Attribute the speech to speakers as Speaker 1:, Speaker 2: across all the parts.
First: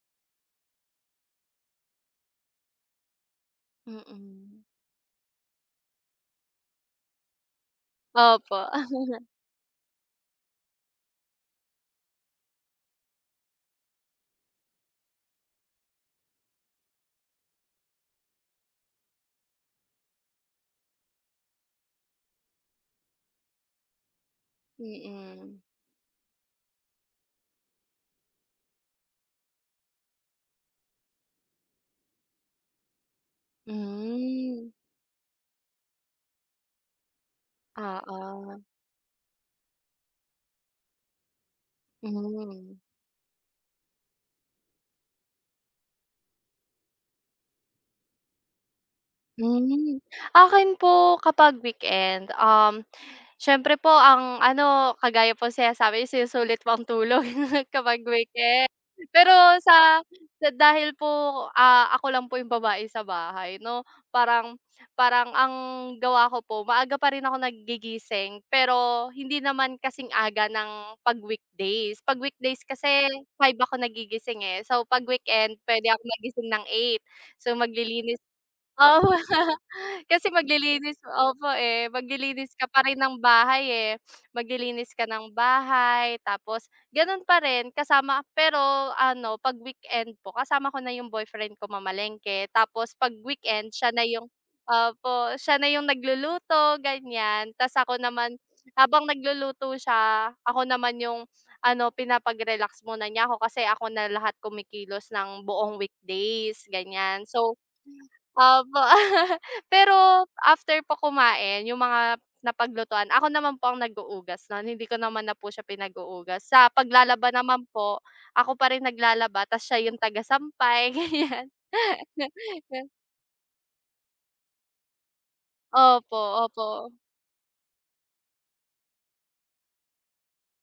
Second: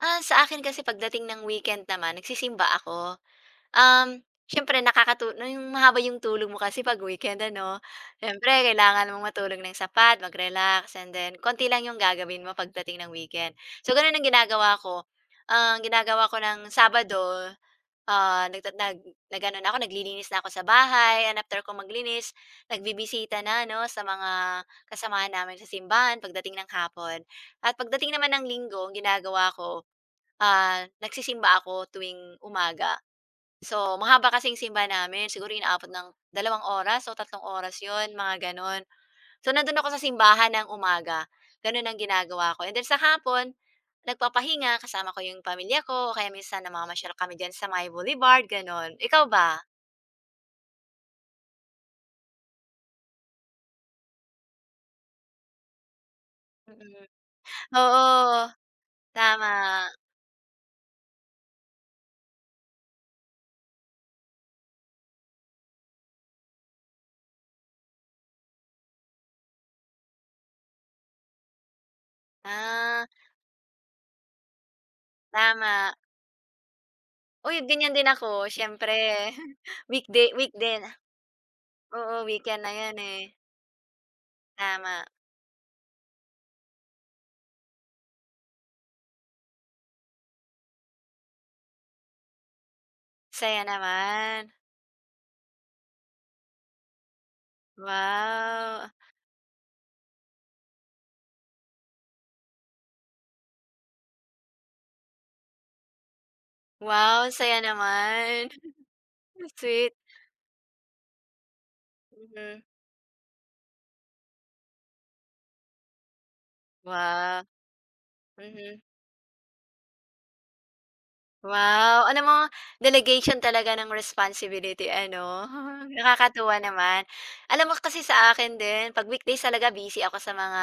Speaker 1: Ah, sa akin kasi pagdating ng weekend naman nagsisimba ako, um,
Speaker 2: Mm.
Speaker 1: siyempre nakakatu na yung mahaba 'yong tulog mo kasi 'pag weekend, ano?
Speaker 2: Opo.
Speaker 1: Siyempre kailangan mong matulog ng sapat mag-relax and then konti lang 'yong gagawin mo pagdating ng weekend, so gano'n ang ginagawa ko. Ang ginagawa ko ng Sabado, ah, nag nag nag-ano na ako, naglilinis na ako sa bahay and after ko maglinis nagbibisita na 'no, sa mga kasamahan namin
Speaker 2: Mm.
Speaker 1: sa simbahan pagdating ng hapon. At pagdating naman ng Linggo ginagawa ako, ah, nagsisimba ako tuwing umaga, so mahaba kasing
Speaker 2: Hmm.
Speaker 1: simbahan namin siguro inaabot ng dalawang oras o tatlong oras 'yon mga
Speaker 2: Oo.
Speaker 1: gano'n. So nando'n ako sa simbahan ng umaga gano'n, ang ginagawa ko and
Speaker 2: Hmm.
Speaker 1: then sa hapon nagpapahinga kasama ko yung pamilya ko o kaya minsan namamasyal kami diyan sa may Boulevard gano'n, ikaw ba?
Speaker 2: Mm, akin po kapag weekend, um, siyempre po ang ano kagaya po sinasabi sinusulit mo ang tulog kapag
Speaker 1: Oo,
Speaker 2: weekend. Pero
Speaker 1: tama.
Speaker 2: sa sa dahil po, ah, ako lang po yung babae sa bahay 'no, parang parang ang gawa ko po maaga pa rin ako naggigising pero hindi naman kasing aga ng pag weekdays. Pag weekdays
Speaker 1: Ah.
Speaker 2: kasi 5:00 ako nagigising, eh, so pag weekend puwede
Speaker 1: Tama.
Speaker 2: akong magising ng 8:00 so
Speaker 1: Uy gan'yan din
Speaker 2: maglilinis
Speaker 1: ako
Speaker 2: o
Speaker 1: siyempre weekday
Speaker 2: kasi
Speaker 1: week den.
Speaker 2: maglilinis opo, eh,
Speaker 1: Oo
Speaker 2: maglilinis
Speaker 1: weekend
Speaker 2: ka
Speaker 1: na
Speaker 2: pa
Speaker 1: yun,
Speaker 2: rin ng
Speaker 1: eh.
Speaker 2: bahay, eh. Maglilinis ka
Speaker 1: Tama.
Speaker 2: ng bahay tapos gano'n pa rin kasama pero ano, pag weekend po kasama ko na yung boyfriend ko mamalengke tapos pag
Speaker 1: Saya
Speaker 2: weekend siya na yung
Speaker 1: naman.
Speaker 2: opo siya na yung nagluluto gan'yan, tapos ako naman
Speaker 1: Wow.
Speaker 2: habang nagluluto siya ako naman yung ano, pinapagrelax muna niya ako kasi ako na lahat kumikilos ng buong weekdays gan'yan.
Speaker 1: Wow
Speaker 2: So,
Speaker 1: saya naman,
Speaker 2: opo
Speaker 1: sweet.
Speaker 2: pero after po kumain yung mga
Speaker 1: Hmm.
Speaker 2: napaglutuan ako naman po ang naghuhugas nun hindi ko naman na po siya pinaghuhugas sa paglalaba
Speaker 1: Wow.
Speaker 2: naman po ako pa
Speaker 1: Mhm.
Speaker 2: rin naglalaba tapos siya yung taga sampay gan'yan.
Speaker 1: Wow alam mo delegation talaga ng responsibility ano,
Speaker 2: Opo,
Speaker 1: nakakatuwa
Speaker 2: opo.
Speaker 1: naman. Alam mo kasi sa akin din 'pag weekdays talaga busy ako sa mga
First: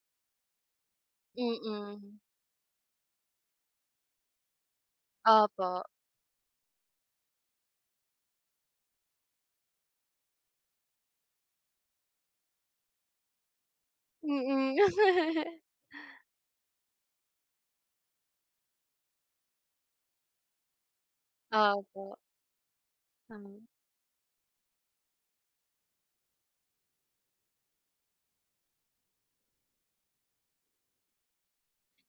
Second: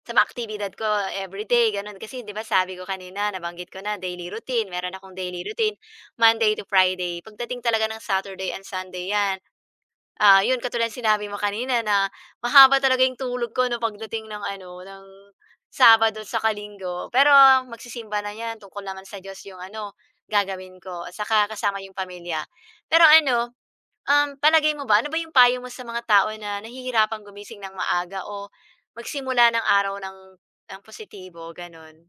Speaker 1: sa mga aktibidad ko everyday gano'n,
Speaker 2: Mm.
Speaker 1: kasi 'di ba sabi ko kanina nabanggit ko na daily routine meron akong daily routine.
Speaker 2: Opo.
Speaker 1: Monday to Friday pagdating talaga ng Saturday and Sunday 'yan, ah, 'yon katulad sinabi mo kanina na mahaba talaga 'yong tulog ko ng pagdating ng
Speaker 2: Mm.
Speaker 1: ano, ng Sabado tsaka Linggo, pero magsisimba na 'yan tungkol naman sa Diyos 'yong ano, gagawin ko at saka kasama 'yong
Speaker 2: Opo.
Speaker 1: pamilya. Pero ano,
Speaker 2: Hmm.
Speaker 1: um, palagay mo ba, ano ba 'yong payo mo sa mga tao na nahihirapan gumising ng maaga o magsimula ng araw ng ng positibo gano'n?